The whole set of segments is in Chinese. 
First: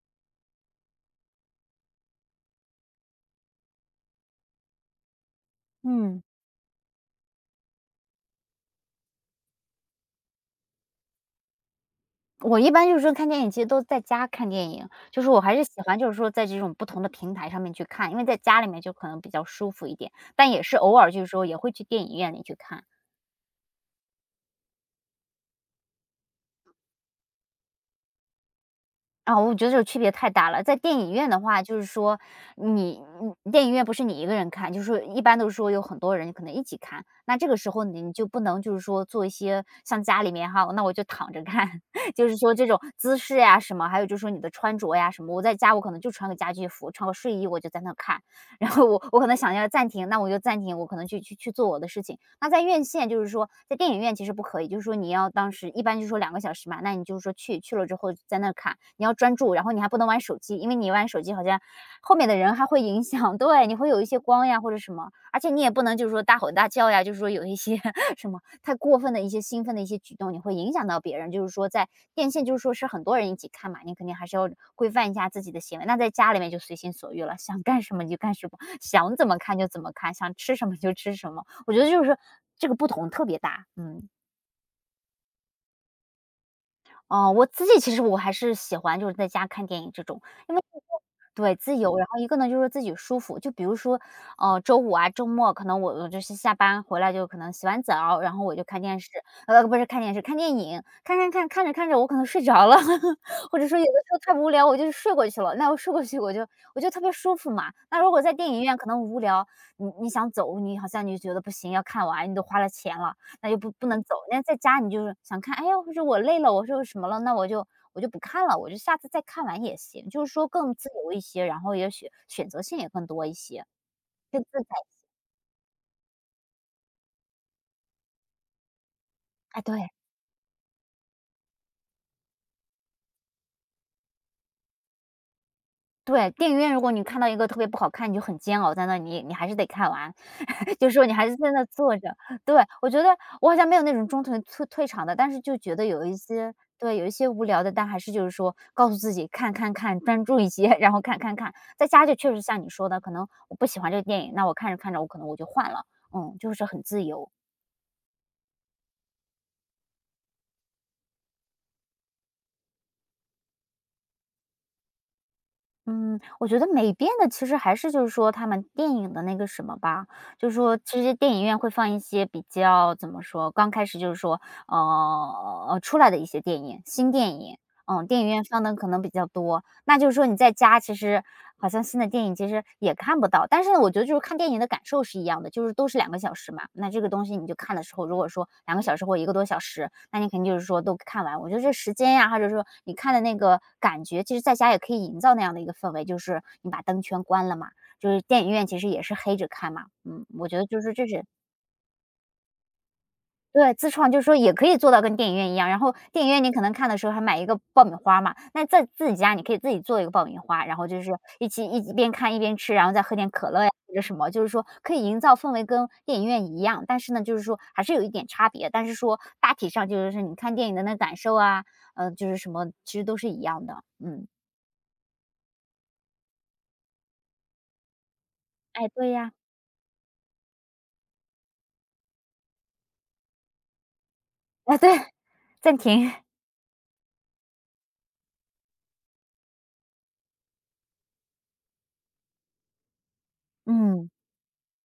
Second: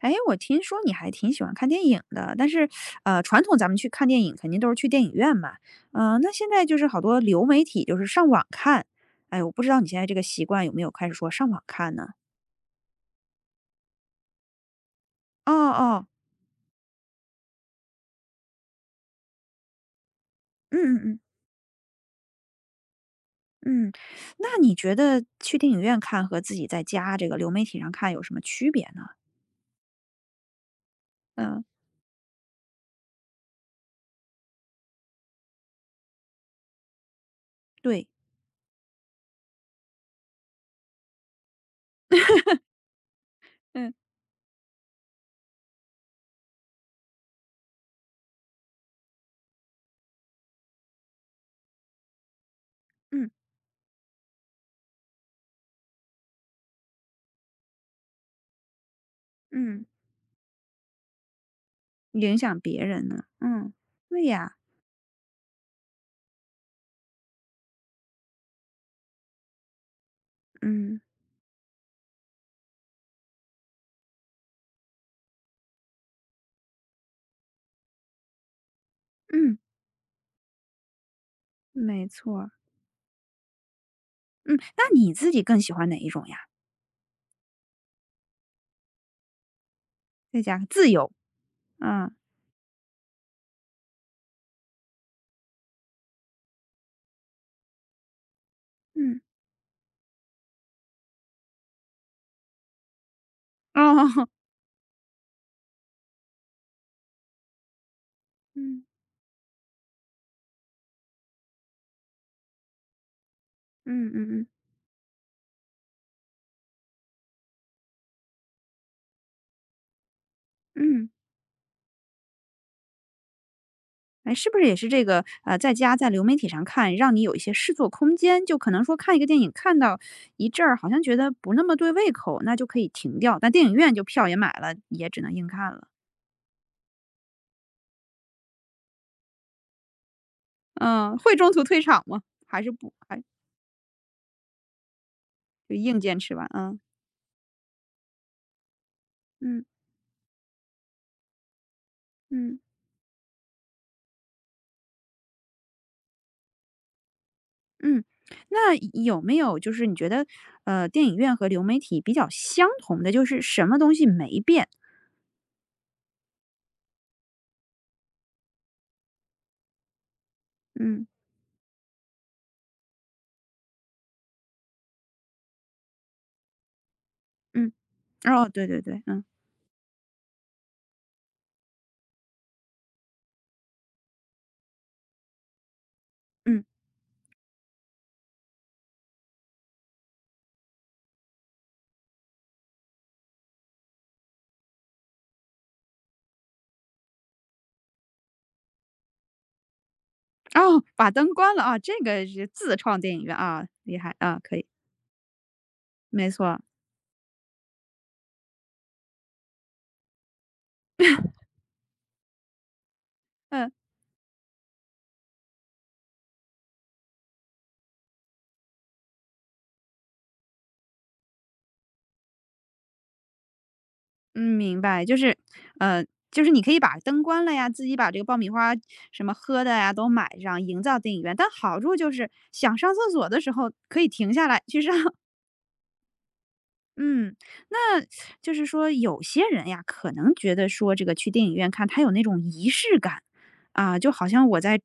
哎，我听说你还挺喜欢看电影的，但是，传统咱们去看电影肯定都是去电影院嘛。嗯，嗯，那现在就是好多流媒体就是上网看。哎，我不知道你现在这个习惯有没有开始说上网看呢？我一般看电影，其实都在家看电影，我哦还是喜欢哦。在这种不同的平台上面去看，因为在家里面就可能比较舒服一点，但也是嗯嗯偶尔嗯。也会去电影院里去看。嗯，那你觉得去电影院看和自己在家这个流媒体上看有什么区别呢？啊，我觉得这个区别太大了。在电影院的话，嗯。就是说你你电影院不是你一个人看，一般都是说有很多人可能一起看。那这个时候对。你就不能做一些像家里面哈，那我就躺着看，这种姿势呀什么，嗯还有你的穿着呀什么。我在家我可能就穿个家居服，穿个睡衣我就在那看，然后我可能想要暂停，那我就暂停，我可能去做我的事情。那在院线嗯在电影院其实不可以，你要当时一般两个小时嘛，那你去了之后在那看，你要专注，然后你嗯。还不能玩手机，因为你玩手机好像后面影的人响还会别影人呢，响。 对，嗯。你会有一些对光呀。呀或者什么，而且你也不能大吼大叫呀，有一些 什么太过分的一些兴奋的一些举动，你会影响到嗯别人。在电线是很多人一起看嘛，你肯定还是要规范一下自己的行为。那在家里面就随心所欲了，想干什么你就干什么，想怎么嗯。看就怎么看，想吃什么就吃什么。我觉得就没是错儿。这个不同特别大，嗯。嗯，那你自己更喜欢哪一种呀？哦，我自己其实我还是喜欢在家看电影这种，在因为家自由。对，自由，然啊。后一个呢就是自己舒服。就比如说，周五啊、周末可能我就是下班回来就可能洗完澡，然后我就看电视，嗯。不是看电视，看电影，看着看着我可能睡着了，或者说有的哦，时候太 无聊我就睡过去了，那我睡过去我就特别舒服嘛。那如果在电影院嗯。可能无聊，你想走，你好像你就觉得不行，要看完，你都花了钱了，那就不能嗯走。嗯那嗯。在家你就是想看，哎呀，或者我累了，我说什么了，那我就不看了，我就下次再看完也行。更自嗯，由一些，然后也许选择性也更多一些，哎，更是不自是也是在。这个，在家在流媒体上看，让你有一些试错空间，就可能说看一个电影哎，看对。到一阵儿，好像觉得不那么对胃口，那就可以停掉，但电影院就票也买了，也只能硬看了。对，电影院如果你看到一个特别不好看，你就很煎熬在那里，你还是得看完，你嗯，还会是在中途那退坐场着。吗？还对，是我不，觉得还我好像没有那种中途退场的，但是就就觉得硬有一坚持完些啊？对，有一些无聊的，但还是告诉自己看嗯看看，专注一些，然后看看看。在家就确实嗯像你说的，可能我不喜欢这个电影，那我看着看着我可能我就换了，嗯，就是很自由。嗯。那有没有就是你觉得，电影院和流媒体比较相同的，就是什么东西没变？嗯，我觉得没变的其实还是他们电影的那个什么吧，其嗯实电影院会放一些比较怎么说，刚开始呃出来的一些电影，新电影，嗯。嗯，电影院哦，放对的对可能对，比嗯。较多。那你在家其实好像新的电影其实也看不到，但是呢，我觉得就是看电影的感受是一样的，就是都是两个小时嗯。嘛，那这个东西你就看的时候，如果说两个小时或1个多小时，那你肯定都看完。我觉得这时间呀，或者说你看的那个感觉，其实在家也可以营造那样的一个氛围，就是你把灯全关了嘛，就是电影院其实也是黑着看嘛，嗯，我觉得就哦，是这把是灯关了啊，这个是自创电影院啊，对，自厉创害啊，也可可以。以做到跟电影院一样，然后电没影院你错。可能看的时候还买一个爆米花嘛，那在自己家你可以自己做一个爆米花，然后就是一起边看一边吃，然后再喝点可乐嗯呀或者什么，可以营造氛围跟电影院一样，但是呢，还是有一点差别，但是说大体上你看电影的那感受啊，就是什么其实都是一样的，嗯，嗯。明白，就是，呃，就是你可以把灯关了呀，自己把这个爆米花哎，对什呀，么喝的呀都买上，营造电影院。但好处就是想上厕所的时候可以停下来哎去对，上。暂停，嗯，那就是说有些人呀，可能觉得说这个去电影院看，他有那种仪式感。啊，嗯就好像我在，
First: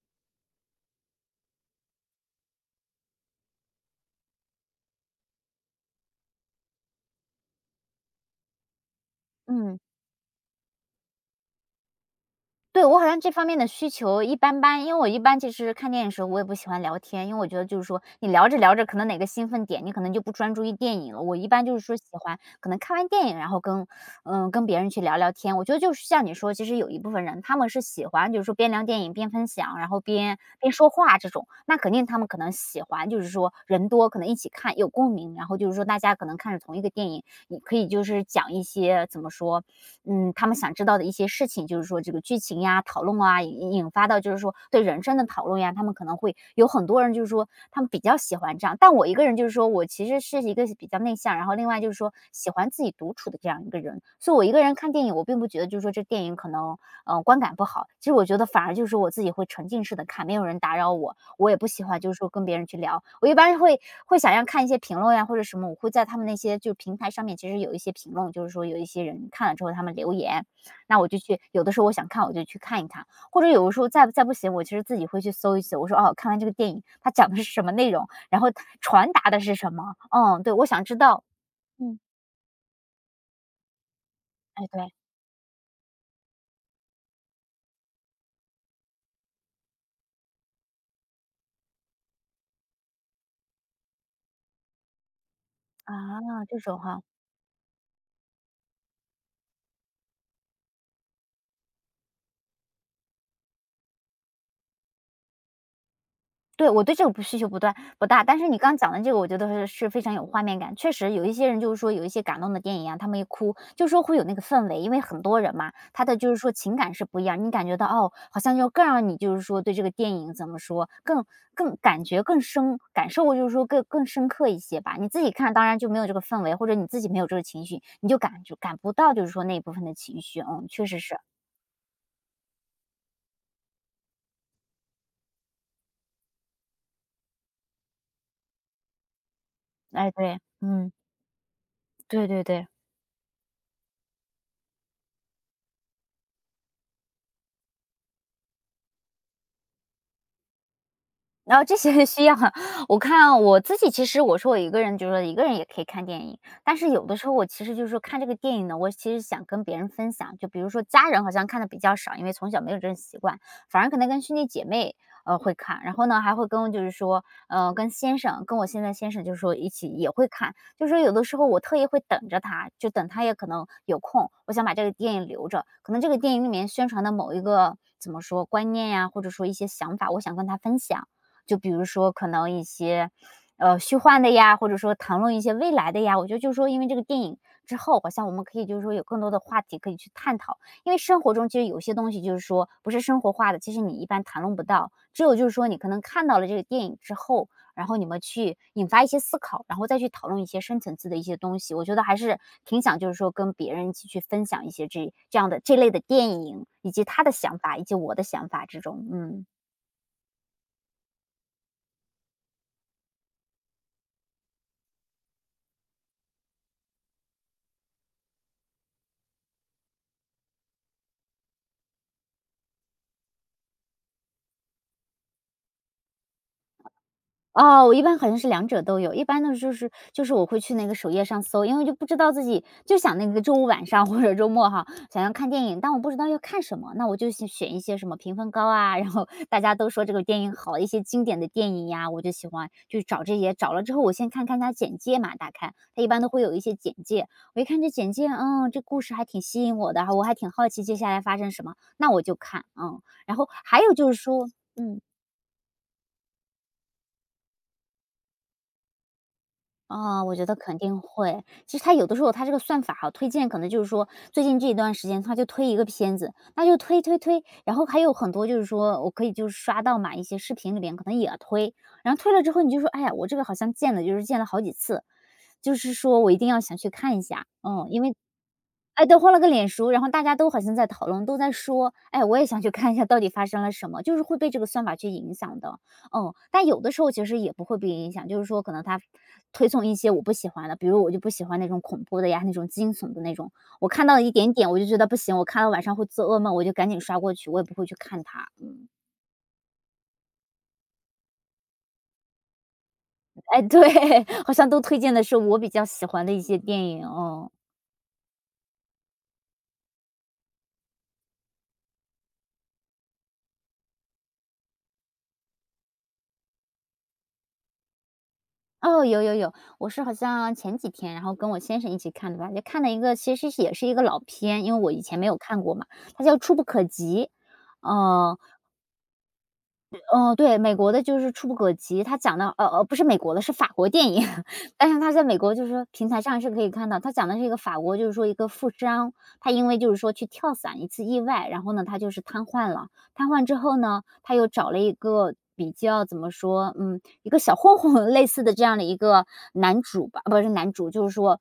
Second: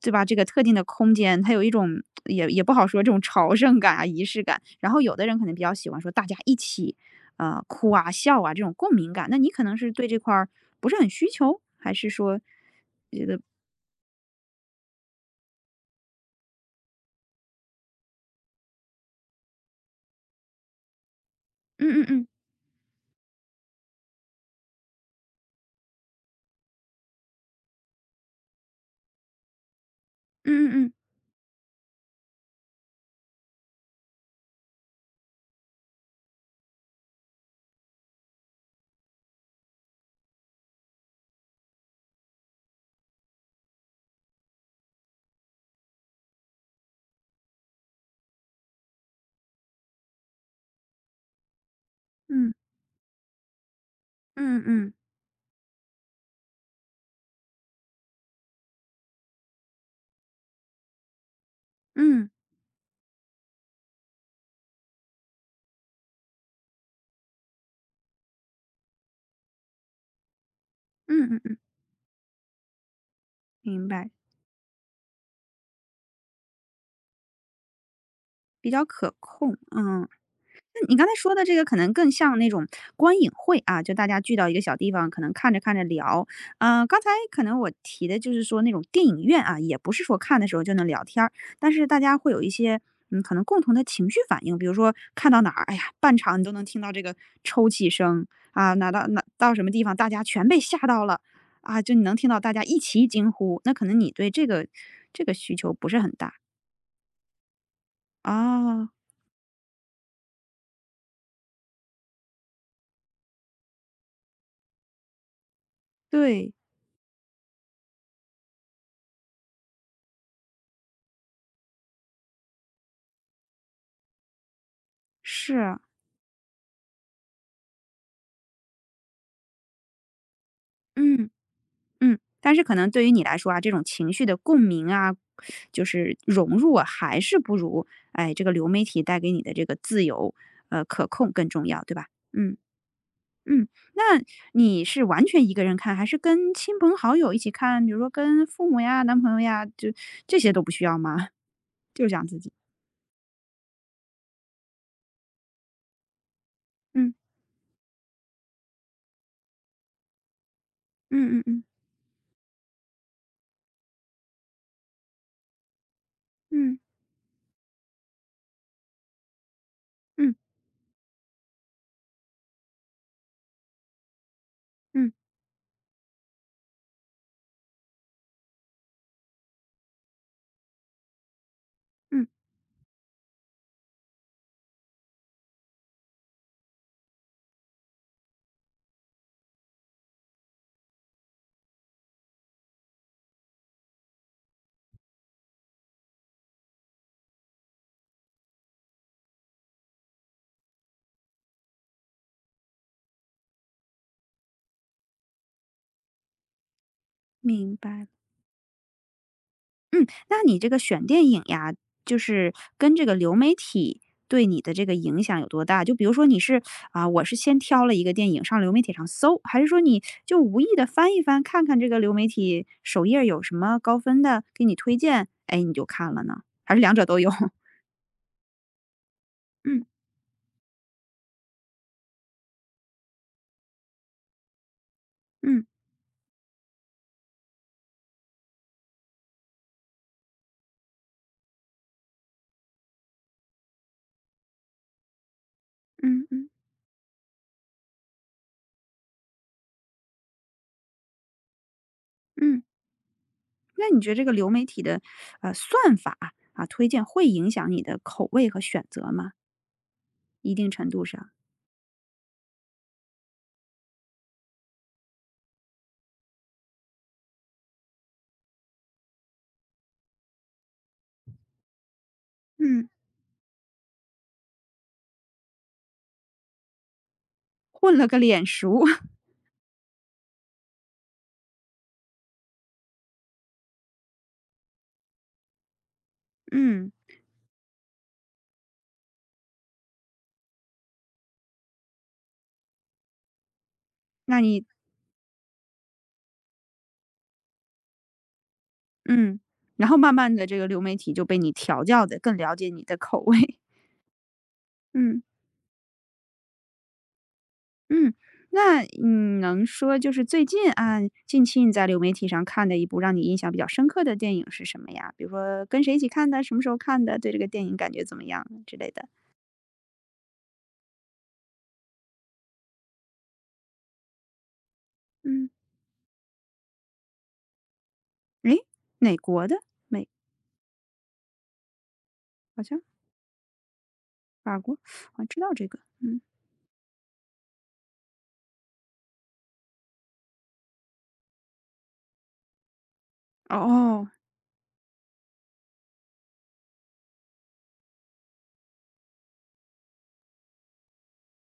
对吧？这个特定的空间，它有一种也不好说这种朝圣感啊、仪式感。然后有的人可能比较喜欢说大家一起，哭啊、笑啊这种共鸣感。那你可能嗯。是对这块儿不是很需求，还是说，对，我好像这方面的需求一般般，因为我一般其实看电影的时候我也不喜欢聊天，因为我觉得你聊着聊着，可能哪个兴奋点，你可能就不专注于电影了。我一般嗯嗯喜嗯欢可能看完电影，然后跟嗯跟别人去聊聊天。我觉得就是像你说，其实有一部分人他们是喜欢，边聊电影边分享，然后边嗯边说嗯话这种，那肯定他们可能喜欢，人多可能一起看有共鸣，然后大家可能看着同一个电影，你可以就是讲一些怎么说，嗯，他们想知道的一些事情，这个剧情呀、讨论啊，引发到对人生的讨论呀，他们可能会有很多人他们比较喜欢这样，但我一个人我其实是一个比较内向，然后另外喜嗯欢自己独处的这样一个人，所以我一个嗯人嗯看电影，我并不觉得这电影可能观感不好，其实我觉得反而就是我自己会沉浸式的看，没有人打扰我，我也不喜欢嗯跟别人去聊，我一般会想要看一些评论呀或者什么，我会在他们那些就平台上面，其实有一些评论，有一些人看了之后他们留言，那我就嗯嗯去嗯。有的时候我想看我就去看一看，或者有的时明候再白，再不行，我其实自己会去搜一搜，我说哦，看完这个电影它讲的是什么内容，然后比较传可达的是控，什么，嗯。嗯，对，我想那你知刚才道，说的这个可能嗯，更像那种观影会啊，就大家聚到一个哎，小地对，方，可能看着看着聊。嗯，刚才可能我提的就是说那种电影院啊，也不是说看的时候就能聊天儿，但是大家会有一些嗯，可能共同的情绪反应，比如说看到哪儿，哎呀，啊，半场你都这能种听到这哈。个抽泣声啊，哪到哪到什么地方，大家全被吓到了啊，就你能听到大家一起惊呼，那可能你对这个这个需求不是很大。对，我对这个不需求不断不大，但是你刚啊，讲的这个，我觉得是非常有画面感。确实有一些人有一些感动的电影啊，他们一哭，就说会有那个氛围，因为很多人嘛，他的对。情感是不一样，你感觉到哦，好像就更让你对这个电影怎么说，更感觉更深，感受更深刻一些吧。你自己看当是，然就没有这个氛围，或者你自己没有这个情绪，你就感不到那一部分的情绪。嗯，确实是，嗯。嗯，但是可能对于你来说啊，这种情绪的共鸣啊，就是融入啊，还是不如哎这个流媒体带给你的这个自哎，由，对，嗯，可控更重要，对吧？对对嗯对。嗯。那你是完全一个人看，还是跟亲朋好友一起看？比如说跟父母呀、男朋友呀，就这些都不需要吗？然后这 些就想需要 自己。我看啊我自己其实我说我一个人就是说一个人也可以看电影，但是有嗯的时候我其实就是说看这个电影呢，我其实想跟别人分享，就比如说家人好嗯嗯像看嗯的比较少，因为从小没有这种习惯，反而可能跟兄弟姐妹会看，然后呢还会跟嗯就是说跟先生，跟我现在先生就是说一起也会嗯看，就是说有的时候我特意会等着他，就等他也可能有空，我想把这个嗯电影留着，可能这个电影里面宣传的某一个怎么说观念呀、或者说一些想法，我想跟他分享。就比如说嗯。可能一些，虚幻的呀，或者说谈论一些未来的呀，我觉得就是说因为这个电影之后，好像我们可以就是说有更多的话题可以去探讨。因为生活中其实有些东西就是说不是生活化的，其实你一般谈论不到。只有就是说你可能看到了这个电影之后，然后你们去引发一些思考，然后再去讨论一些深层次的一些东西。我觉得还是挺想就是说跟别人一起去分享一些这样的这类的电影，以及他的想明法，以及白。我的想法之中，嗯。嗯，那你这个选电影呀，就是跟这个流媒体对你的这个影响有多大？就比如说你是啊、我是先挑了一个电影上流媒体上搜，还是说你就无意的翻一翻，看看这个流媒体首页有什么高分的给你推荐，哎，你就看了呢？还是两者都有？哦，我一般好像是两者都有，一般的就嗯是就是我会去那个首页上搜，因为就不知道自己就想那个周五晚上 或者周末哈，想要看电嗯影，但我不知道要看什么，那我就选一些什么评分高啊，然后大家都说这个电影好，一些经典的电影呀，我就喜欢就找这些，找了之后我先看看它简介嘛，打开它一般嗯都会嗯有一些简介，我一看这简介，嗯，这故事还挺吸引我的，我还挺好奇接下来发生什么，那我就嗯。看，嗯，然后还那有你觉就得是这个说，流媒体的嗯。算法啊推荐会影响你的口味和选择吗？啊，我觉一得定肯程定度上。会。其实他有的时候他这个算法哈，推荐可能就是说最近这一段时间他就推一个片子，那就推，然后还有很多就是说我可以就是刷到嘛一些视频里边可能也推，然后推了之后你就嗯，说，哎呀，我这个好像见了，就是见了好几次，就是说我一定要想去看一下，嗯，混因了为个脸熟。哎，都换了个脸熟，然后大家都好像在讨论，都在说，哎，我也想去看一下到底发生了什么，就是会被这个算法去影响的。嗯，但有嗯。的时候其实也不会被影响，就是说可能它推送一些我不喜欢的，比如我就不喜欢那种恐怖的呀，那种惊悚的那种，我看到了一那点你点我就觉得不行，我看到晚上会做噩梦，我就赶紧刷过去，我也不会去看它。嗯，然后慢慢的这个流媒体就被你调教的更了解你的口味。哎，对，好像都推荐嗯。的是我比较喜欢的一些电影，哦。嗯，那你能说就是最近啊，近期你在流媒体上看的一部让你印象比较深刻的电影是什么呀？比如说跟谁一起看的，什么时候看的，对这个电影感觉怎么样啊之类哦，的？有有有，我是好像前几天，然后跟我先生一起看的吧，就看了一个，其实是也是一个老片，因为我以前没有嗯。看过嘛，它叫《触不可及》。哦诶，哪国的？美对，美国的就是《触不可及》，它讲的好像不是美国的，是法国电影，法 国，但是它在我知美道国就这是个，说平台嗯。上是可以看到，它讲的是一个法国，就是说一个富商，他因为就是说去跳伞一次意外，然后呢，他就是瘫痪了，瘫痪之后呢，哦。他又找了一个比较怎么说，嗯，一个小混混类似的这样的一个男主吧，不是男主，就是说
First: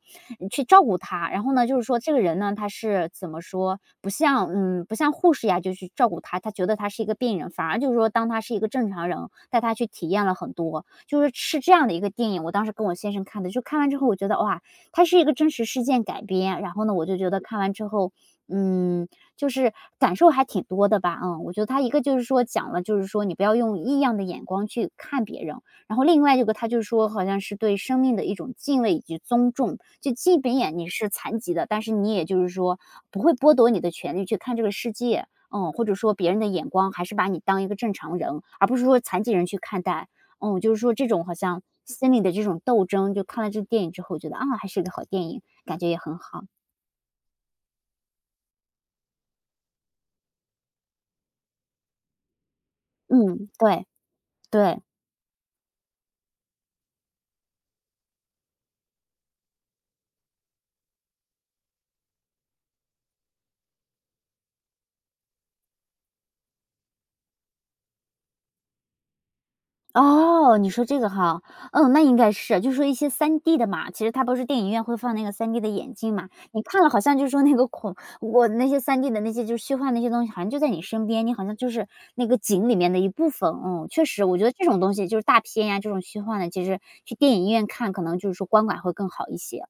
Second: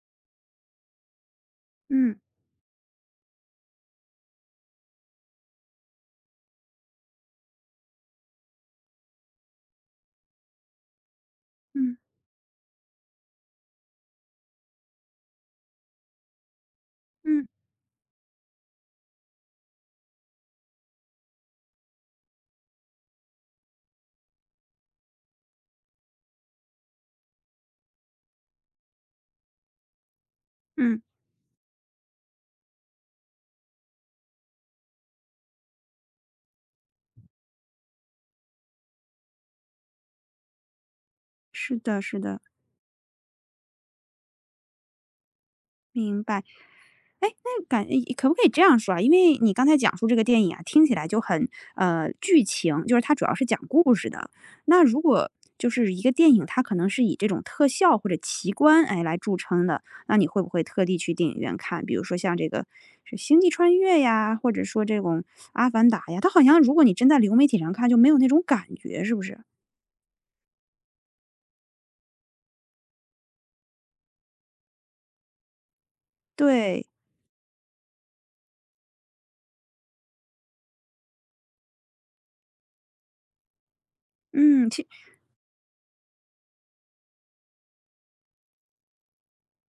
去照顾他。然后呢，就是说这嗯。个人呢，他是怎么说，不像不像护士呀，就去照顾他，他觉得他是一个病人，反而就是说当他是一个正常人，带他去体验了很多，就是这样的嗯。一个电影。我当时跟我先生看的，就看完之后，我觉得哇，他是一个真实事件改编。然后呢，我就觉得嗯。看完之后，嗯。就是感受还挺多的吧，嗯。我觉得他一个就是说讲了，就是说你不要用异样的眼光去看别人，然后另外一个他就是说好像是对生命的一种敬畏以及尊重，就即便你嗯。是残疾的，但是你也就是说不会剥夺你的权利去看这个世界，嗯，或者说别人的眼光还是把你当一个正常人，而不是说残疾人去看待。嗯，就是说这种好像是的心是里的的。这种斗争，就看了这个电影之后觉得，啊，还是个好电影，感觉也很明白。好。哎，那感诶可不可以这样说啊？因为你刚才讲述这个电影啊，听起来就很剧情，就是它主要是嗯，讲对，故事的。对。那如果就是一个电影，它可能是以这种特效或者奇观哎来著称的，那你会不会特地去电影院看？比如说像这个是《星际穿越》呀，或者说这种《阿凡达》呀，它好像如果你真在流媒体上看，就没有那种感觉，是不是？哦，你说这个哈，嗯，那应该是，就说一些三 d 的嘛，其实它不是电影院会放那个三 d 的眼镜嘛，你看对。了好像就是说那个孔，我那些三 d 的那些就是虚幻那些东西，好像就在你身边，你好像就是那个景里面的一部分，嗯，确实，我觉得这嗯，种其东西就是大片呀，这种虚幻的，其实去电影院看可能就是说观感会更好一些。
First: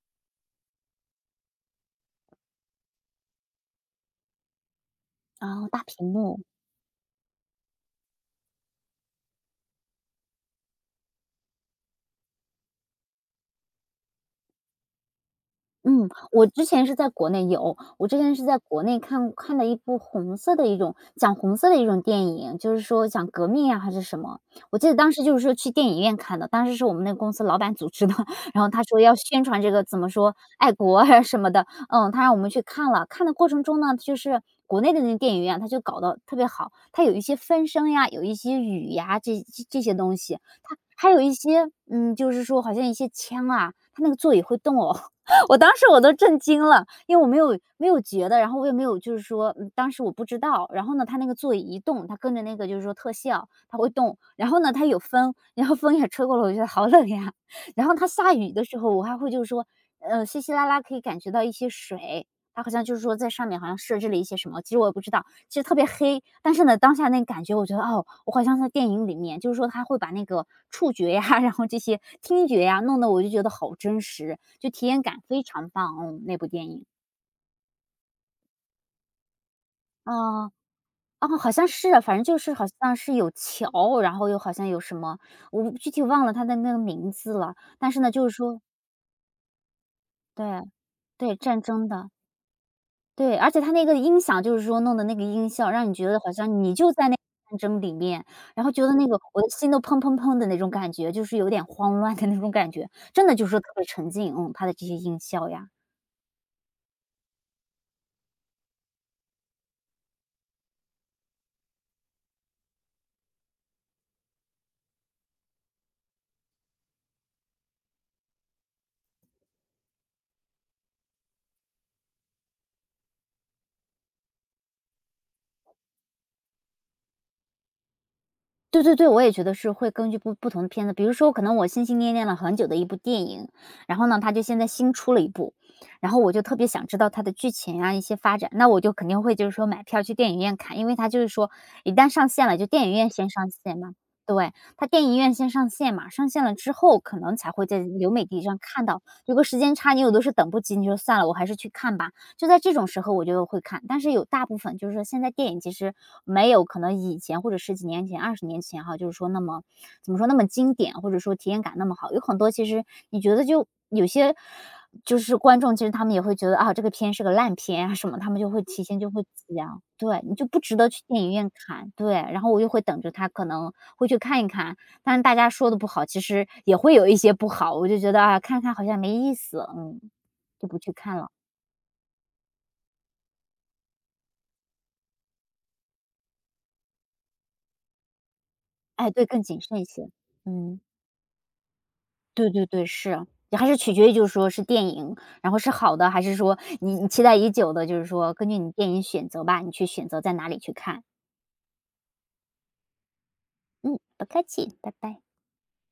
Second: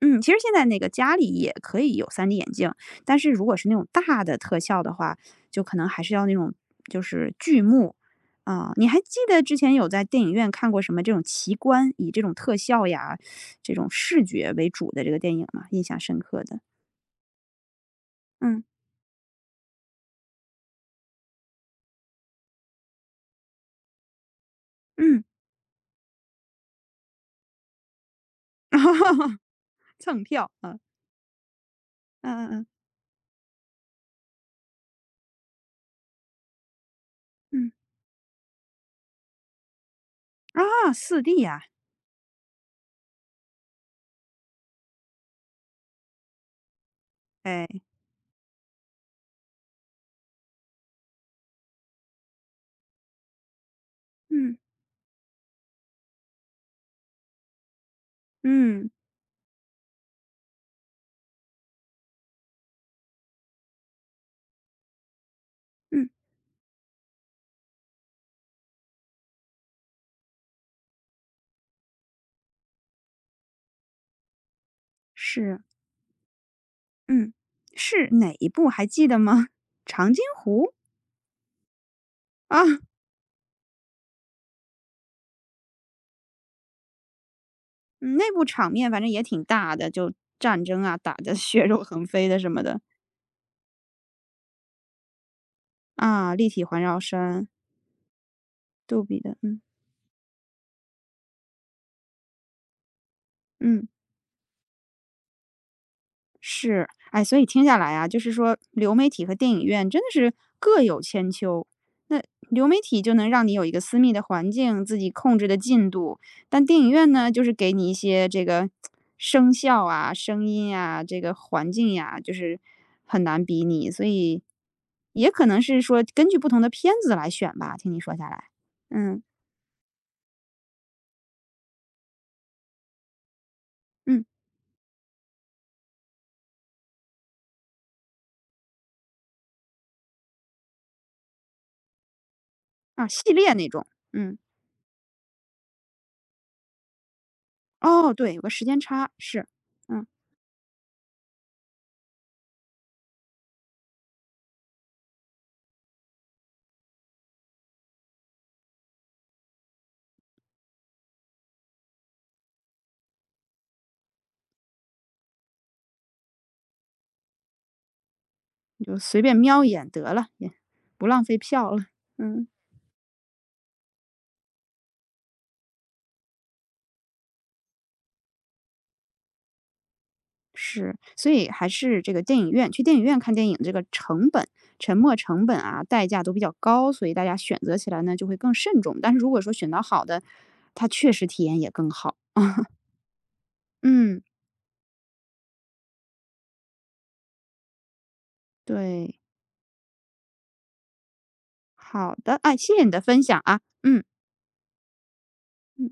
嗯，其实现在那个家里也可以有 3D 眼镜，但是如果是那种大的特效的话，就哦，可大能还屏是要那幕。种就是剧目啊，你还记得之前有在电影院看过什么这种奇观，以这种特效呀，这种视觉为主的这个电影吗？印象嗯，深刻我的。之前是在国内有，我之前是在嗯。国内看的一部红色的一种讲红色的一种电影，就是说讲革命呀还是什么，我记得当嗯。时就是说去电影院看的，当时是我们那个公司老板组织的，然后他说要 宣传这个怎么蹭说票，啊。爱嗯国啊什么的，嗯，他让我嗯们去嗯。看了，看的过程中呢，就是国内的那个电影院，他就搞得特别好，它有一些分嗯，声呀，有一些雨呀，这些东西，啊还有四 一 d 呀。些，嗯，就是说好像一些枪啊，它那个座椅会动哦。我当时我都震惊了，因为我没有哎。没有觉得，然后我也没有就是说，嗯，当时我不知道。然后呢，它那个座椅一动，它跟着那个就是说特效，它会动。然嗯。后呢，它有风，然后风也吹过来，我觉得好冷呀。然后它下雨的时嗯。候，我还会就是说，稀稀拉拉可以感觉到一些水，他好像就是说在上面好像设置了一些什么，其实我也不知道，其实特别嗯。黑。但是呢，当下那个感觉，我觉得哦，我好像在电影里面，就是说他会把那个触觉呀，然后这些听觉呀，弄得我就觉得好真实，就体验感非是。常棒。嗯，那部电影，嗯，是哪一部还记得吗？长津啊湖？哦，好像是啊，反正就是啊。好像是有桥，然后又好像有什么，我具体忘了它的那个名字了。但是呢，嗯，内就是部说场面反正也挺大的，就对，战争啊，打的 对，战血肉争横的。飞的什么的。对，而且他那个音响就是说弄的那个音效，让你觉得好啊，立像体你环就绕在那声。战争里面，然后觉得杜那个比的。我的嗯。心都砰砰砰的那种感觉，就是有点慌乱的那种感觉，真的就是特别嗯。沉浸，嗯，他的这些音效呀。是，哎，所以听下来啊，就是说流媒体和电影院真的是各有千秋。那流媒体就能让你有一个私密的环境，自己控制的进度，但电影院呢，就是给你一些这个声效啊、声音啊、这个环境呀，就是很难比拟。所以也可能是说根据不同的片子来选吧。听你说下来，对对对，嗯我也觉得是会根据不同的片子，比如说可能我心心念念了很久的一部电影，然后呢，嗯。它就现在新出了一部，然后我就特别想知道它的剧情啊，一些发展，那我就肯定会就是说买票去电影院看，因为它就是说一旦上线了，就电影啊，院先系上列那线种。嘛。嗯。对，它电影院先上线嘛，上线了之后可能才会在流哦，媒对，有体个上时间看到，差，有个是，时间差，你嗯。有的是等不及，你就算了，我还是去看吧。就在这种时候我就会看。但是有大部分就是说现在电影其实没有可能以前或者十几年前、二十年前哈，就是说那么怎么说那么经典，或者说体验感那么好。有很多其实你觉得就有些就是观众其实他们也会觉得，啊，这个片是个烂片啊什么，他们就会提你就前就随会便瞄一讲。眼得对，了，你就也不值得去不电浪影费院票了。看，对。然嗯，后我就会等着他，可能会去看一看，但是大家说的不好，其实也会有一些不好，我就觉得，啊，看看好像没意思，嗯，就不去是，看了。所以还是这个电影院去电影院看电影这个成本、沉没成本啊，代价都比较高，所以大家选择起来呢就会更慎重。哎，但是对，如果更说谨选慎到一好些。的，嗯，它确实体验也更好。对对 对，是。还是取决于嗯。就是说是电影，然后是好的，还是说你期待已久的，就是说根据你电影对。选择吧，你去选择在哪里去看。好的，哎，谢谢你的分享啊。嗯，嗯不客气，拜拜。嗯。